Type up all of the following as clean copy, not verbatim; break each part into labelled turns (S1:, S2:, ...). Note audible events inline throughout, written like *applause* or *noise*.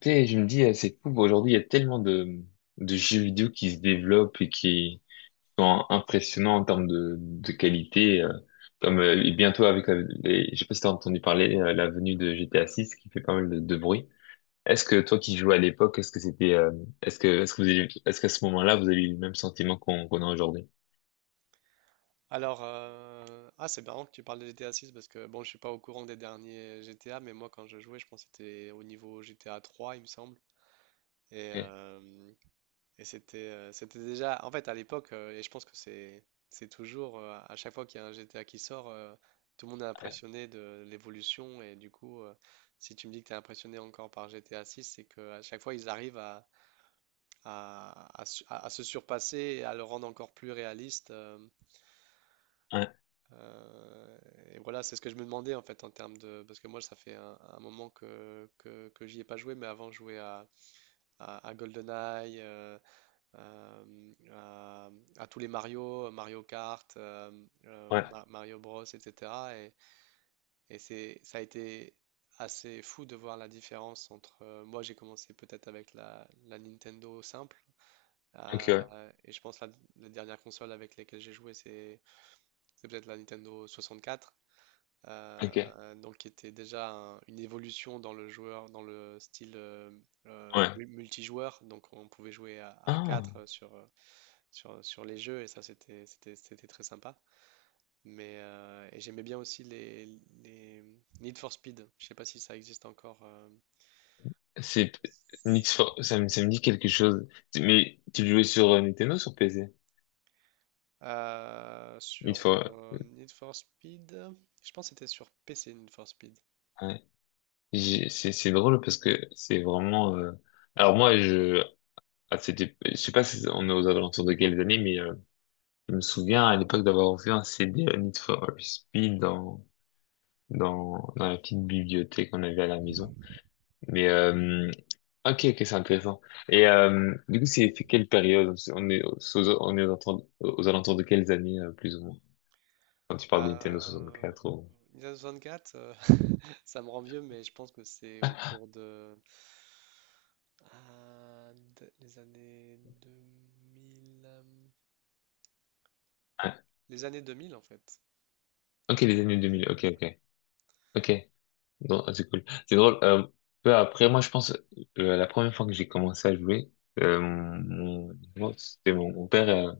S1: Tu sais, je me dis, c'est fou, aujourd'hui, il y a tellement de jeux vidéo qui se développent et qui sont impressionnants en termes de qualité. Comme Et bientôt avec, je sais pas si t'as entendu parler, la venue de GTA 6 qui fait pas mal de bruit. Est-ce que toi qui jouais à l'époque, est-ce que c'était, est-ce qu'à ce moment-là, vous avez eu le même sentiment qu'on a aujourd'hui?
S2: Alors, c'est marrant que tu parles de GTA 6 parce que bon, je suis pas au courant des derniers GTA, mais moi quand je jouais, je pense que c'était au niveau GTA 3, il me semble. Et,
S1: Ok.
S2: euh, et c'était c'était déjà, en fait, à l'époque, et je pense que c'est toujours, à chaque fois qu'il y a un GTA qui sort, tout le monde est impressionné de l'évolution. Et du coup, si tu me dis que tu es impressionné encore par GTA 6, c'est que à chaque fois, ils arrivent à se surpasser et à le rendre encore plus réaliste.
S1: Ouais,
S2: Euh, et voilà, c'est ce que je me demandais en fait en termes de... Parce que moi, ça fait un moment que j'y ai pas joué, mais avant, je jouais à GoldenEye, euh, à, à tous les Mario, Mario Kart,
S1: ouais,
S2: Mario Bros, etc. Ça a été assez fou de voir la différence entre... moi, j'ai commencé peut-être avec la Nintendo simple.
S1: ok, ouais,
S2: Et je pense la dernière console avec laquelle j'ai joué, c'est peut-être la Nintendo 64.
S1: ok,
S2: Donc qui était déjà une évolution dans le joueur, dans le style
S1: ouais.
S2: multijoueur. Donc on pouvait jouer à
S1: Ah.
S2: 4 sur, sur les jeux et ça c'était très sympa. Mais et j'aimais bien aussi les Need for Speed. Je sais pas si ça existe encore.
S1: C'est Need for… ça me dit quelque chose. Mais tu le jouais sur Nintendo ou sur PC? Need
S2: Sur
S1: for…
S2: Need for Speed, je pense que c'était sur PC Need for Speed.
S1: ouais. C'est drôle parce que c'est vraiment. Alors moi je C'était, je sais pas si on est aux alentours de quelles années mais je me souviens à l'époque d'avoir vu un CD à Need for Speed dans dans la petite bibliothèque qu'on avait à la maison. Mais ok, ok, c'est intéressant. Et du coup c'est quelle période? On est on est aux alentours de quelles années plus ou moins? Quand tu parles de Nintendo
S2: Euh,
S1: 64 ou…
S2: Nintendo 64, ça me rend vieux, mais je pense que c'est autour de les années 2000.
S1: Ouais.
S2: Les années 2000, en fait.
S1: Ok, les années deux
S2: Les années
S1: mille, ok,
S2: 2000, ouais.
S1: ok. Ok, non, ah, c'est cool. C'est drôle. Peu après, moi, je pense, la première fois que j'ai commencé à jouer, euh, mon, moi, c'était mon père,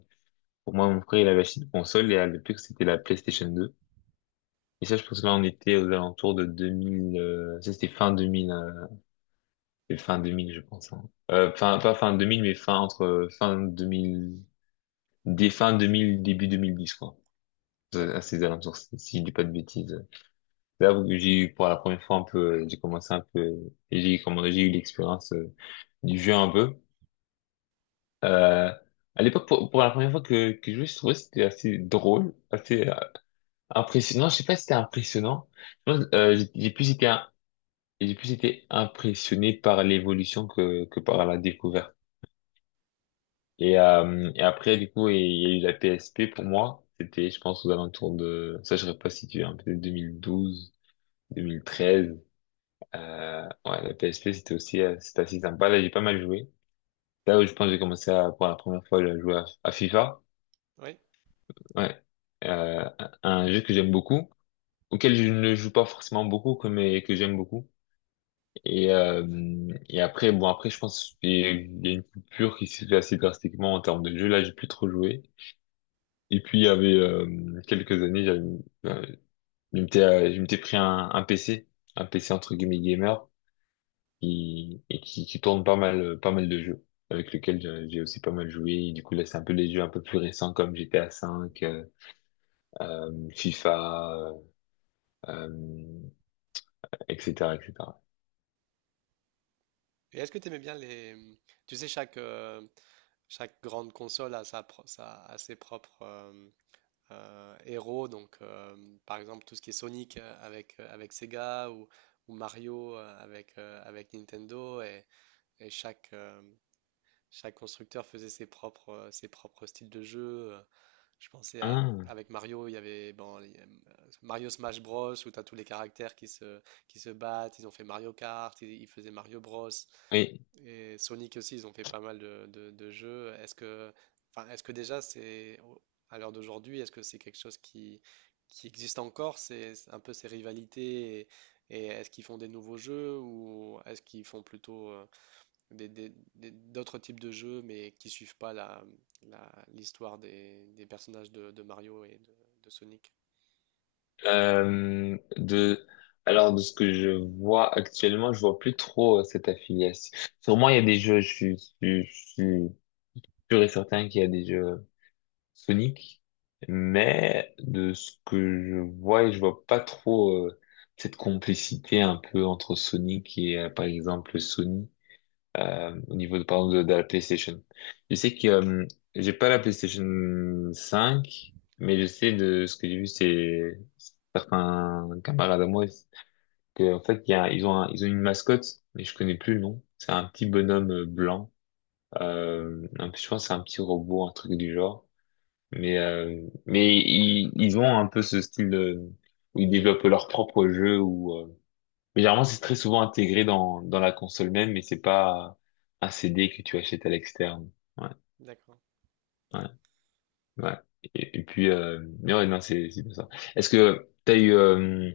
S1: pour moi, mon frère, il avait acheté une console et à l'époque, c'était la PlayStation 2. Et ça, je pense que là, on était aux alentours de 2000, ça, c'était fin 2000, c'était fin 2000, je pense, hein. Fin, pas fin 2000, mais fin entre fin 2000, dès fin 2000, début 2010, quoi. À
S2: D'accord.
S1: ces alentours, si je dis pas de bêtises. C'est là où j'ai eu pour la première fois un peu, j'ai eu l'expérience du jeu un peu. Euh, à l'époque, pour la première fois que je jouais, je trouvais que c'était assez drôle, assez impressionnant. Je sais pas si c'était impressionnant. Je pense, j'ai plus été impressionné par l'évolution que par la découverte. Et après, du coup, il y a eu la PSP pour moi. C'était, je pense, aux alentours de ça, je serais pas situé, hein, peut-être 2012, 2013. Ouais, la PSP, c'était aussi c'était assez sympa. Là, j'ai pas mal joué. Là où je pense que j'ai commencé à, pour la première fois à à FIFA.
S2: Oui.
S1: Ouais. Un jeu que j'aime beaucoup, auquel je ne joue pas forcément beaucoup, mais que j'aime beaucoup. Et, euh, et après, bon, après, je pense qu'il y a une coupure qui s'est fait assez drastiquement en termes de jeu. Là, j'ai plus trop joué. Et puis, il y avait quelques années, j'avais, euh, je m'étais pris un PC, un PC entre guillemets gamer, qui tourne pas mal, pas mal de jeux avec lequel j'ai aussi pas mal joué. Et du coup, là, c'est un peu les jeux un peu plus récents comme GTA V, FIFA, euh, etc., etc.
S2: Et est-ce que tu aimais bien les... Tu sais, chaque, chaque grande console a a ses propres héros. Donc, par exemple, tout ce qui est Sonic avec, avec Sega, ou Mario avec, avec Nintendo. Et chaque, chaque constructeur faisait ses propres styles de jeu. Je pensais à,
S1: Ah,
S2: avec Mario, il y avait bon, Mario Smash Bros, où tu as tous les caractères qui se battent. Ils ont fait Mario Kart, ils faisaient Mario Bros.
S1: oui.
S2: Et Sonic aussi, ils ont fait pas mal de jeux. Est-ce que déjà, à l'heure d'aujourd'hui, est-ce que c'est quelque chose qui existe encore? C'est un peu ces rivalités et est-ce qu'ils font des nouveaux jeux ou est-ce qu'ils font plutôt d'autres types de jeux, mais qui suivent pas l'histoire des personnages de Mario et de Sonic.
S1: Euh, de, de ce que je vois actuellement, je vois plus trop cette affiliation. Sûrement, il y a des jeux, je suis sûr et certain qu'il y a des jeux Sonic, mais de ce que je vois, et je vois pas trop cette complicité un peu entre Sonic et par exemple Sony, au niveau par exemple, de la PlayStation. Je sais que j'ai pas la PlayStation cinq, mais je sais de ce que j'ai vu, c'est certains camarades à moi que en fait ils ont ils ont une mascotte, mais je connais plus le nom. C'est un petit bonhomme blanc. Je pense que c'est un petit robot, un truc du genre. Mais ils ont un peu ce style où ils développent leur propre jeu. Mais généralement, c'est très souvent intégré dans, dans la console même, mais c'est pas un CD que tu achètes à l'externe. Ouais,
S2: D'accord.
S1: ouais, ouais. Et puis, mais ouais, non, c'est bien ça. Est-ce que t'as eu…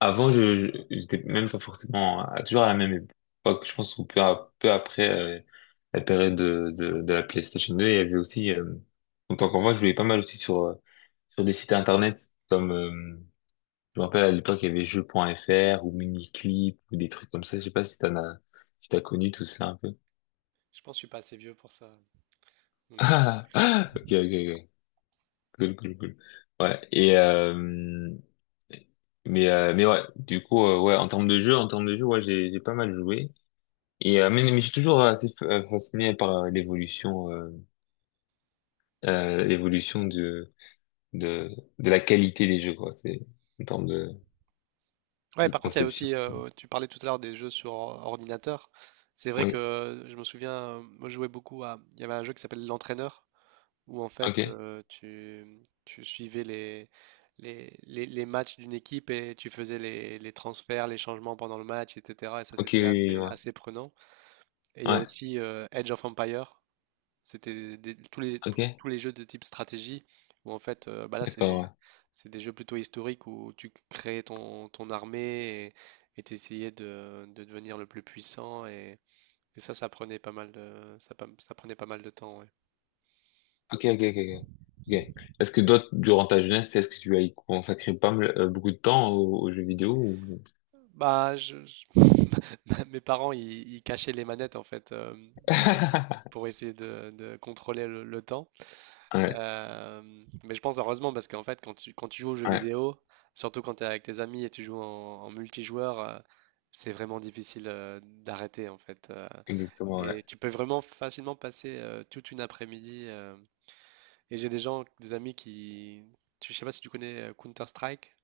S1: Avant, j'étais même pas forcément toujours à la même époque. Je pense qu'un peu, peu après la période de la PlayStation 2, il y avait aussi, en tant qu'enfant, je jouais pas mal aussi sur, sur des sites internet comme, je me rappelle à l'époque, il y avait jeux.fr ou Miniclip ou des trucs comme ça. Je sais pas si si t'as connu tout ça un peu.
S2: Je pense que je suis pas assez vieux pour ça,
S1: *laughs*
S2: mon ami.
S1: Ah, ah, ok, ok, ok. Cool, cool, cool. Ouais. Et, mais ouais, du coup, ouais, en termes de jeu, en termes de jeu, ouais, j'ai pas mal joué. Et mais je suis toujours fasciné par l'évolution de la qualité des jeux, quoi. C'est en termes
S2: Ouais,
S1: de
S2: par contre, il y a
S1: conception.
S2: aussi,
S1: C'est bon.
S2: tu parlais tout à l'heure des jeux sur ordinateur. C'est vrai que
S1: Oui.
S2: je me souviens, moi je jouais beaucoup à, il y avait un jeu qui s'appelle L'Entraîneur, où en fait
S1: Ok.
S2: tu suivais les matchs d'une équipe et tu faisais les transferts, les changements pendant le match, etc. Et ça
S1: Ok.
S2: c'était
S1: Oui, oui,
S2: assez,
S1: ouais.
S2: assez prenant. Et il y a
S1: Ouais.
S2: aussi Age of Empire. C'était tous
S1: Ok.
S2: tous les jeux de type stratégie où en fait, bah là, c'est
S1: D'accord. Ouais.
S2: c'est des jeux plutôt historiques où tu créais ton armée et tu essayais de devenir le plus puissant. Et ça, ça prenait pas mal ça prenait pas mal de temps. Ouais.
S1: Ok. Ok. Ok. Ok. Ok. Est-ce que toi, durant ta jeunesse, est-ce que tu as y consacré pas mal, beaucoup de temps aux, aux jeux vidéo ou…
S2: Bah, *laughs* mes parents, ils cachaient les manettes en fait euh,
S1: *laughs*
S2: pour essayer de contrôler le temps.
S1: Ouais.
S2: Euh, mais je pense heureusement parce qu'en fait, quand tu joues aux jeux
S1: Ouais.
S2: vidéo, surtout quand tu es avec tes amis et tu joues en multijoueur, c'est vraiment difficile d'arrêter en fait.
S1: Exactement. Ouais.
S2: Et tu peux vraiment facilement passer toute une après-midi. Et j'ai des gens, des amis je sais pas si tu connais Counter-Strike,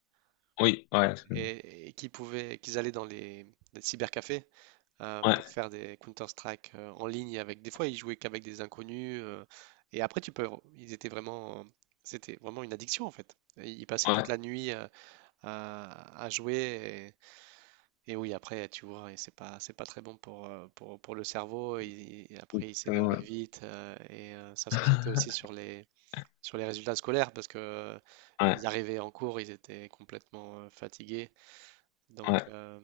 S1: Oui. Ouais, absolument.
S2: et qui pouvaient, qu'ils allaient dans les cybercafés pour
S1: Ouais.
S2: faire des Counter-Strike en ligne, avec des fois ils jouaient qu'avec des inconnus et après tu peux ils étaient vraiment c'était vraiment une addiction en fait. Et ils passaient toute
S1: Ouais,
S2: la nuit à jouer et oui après tu vois, et c'est pas très bon pour pour le cerveau, et après ils
S1: absolument,
S2: s'énervaient
S1: ouais.
S2: vite ça se ressentait aussi
S1: *laughs*
S2: sur les résultats scolaires parce que
S1: Ouais.
S2: ils arrivaient en cours, ils étaient complètement fatigués,
S1: Ouais.
S2: donc euh,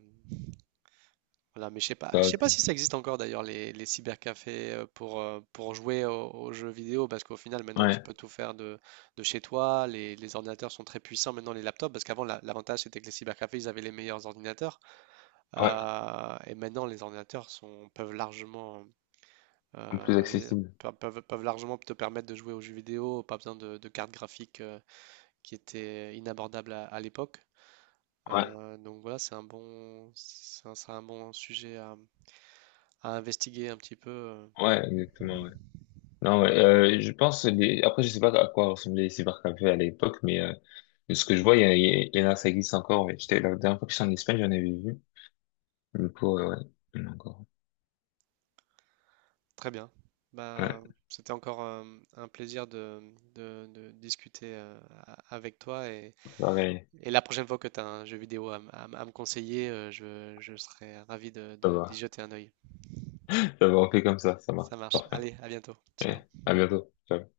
S2: voilà. Mais je sais pas
S1: Ouais.
S2: si ça existe encore d'ailleurs, les cybercafés, pour jouer jeux vidéo, parce qu'au final maintenant tu
S1: Ouais.
S2: peux tout faire de chez toi. Les ordinateurs sont très puissants maintenant, les laptops, parce qu'avant l'avantage c'était que les cybercafés ils avaient les meilleurs ordinateurs,
S1: Ouais.
S2: et maintenant les ordinateurs sont, peuvent largement
S1: Plus
S2: euh, les-
S1: accessible.
S2: peuvent largement te permettre de jouer aux jeux vidéo, pas besoin de cartes graphiques qui étaient inabordables à l'époque.
S1: Ouais,
S2: Donc voilà, c'est un bon sujet à investiguer un petit peu.
S1: ouais, exactement, ouais. Non, ouais, je pense, les… après, je sais pas à quoi ressemblaient les cybercafés à l'époque, mais de ce que je vois, il y en a, ça existe encore, ouais. J'étais, la dernière fois que j'étais en Espagne, j'en avais vu. Du coup, ouais, il y en a encore.
S2: Très bien.
S1: Ouais,
S2: Bah, c'était encore un plaisir de discuter avec toi,
S1: pareil,
S2: et la prochaine fois que tu as un jeu vidéo à me conseiller, je serai ravi
S1: ça
S2: d'y
S1: va.
S2: jeter un œil.
S1: *laughs* Ça va, on fait comme ça marche.
S2: Ça marche.
S1: Parfait.
S2: Allez, à bientôt. Ciao.
S1: Ouais, à bientôt. Ciao.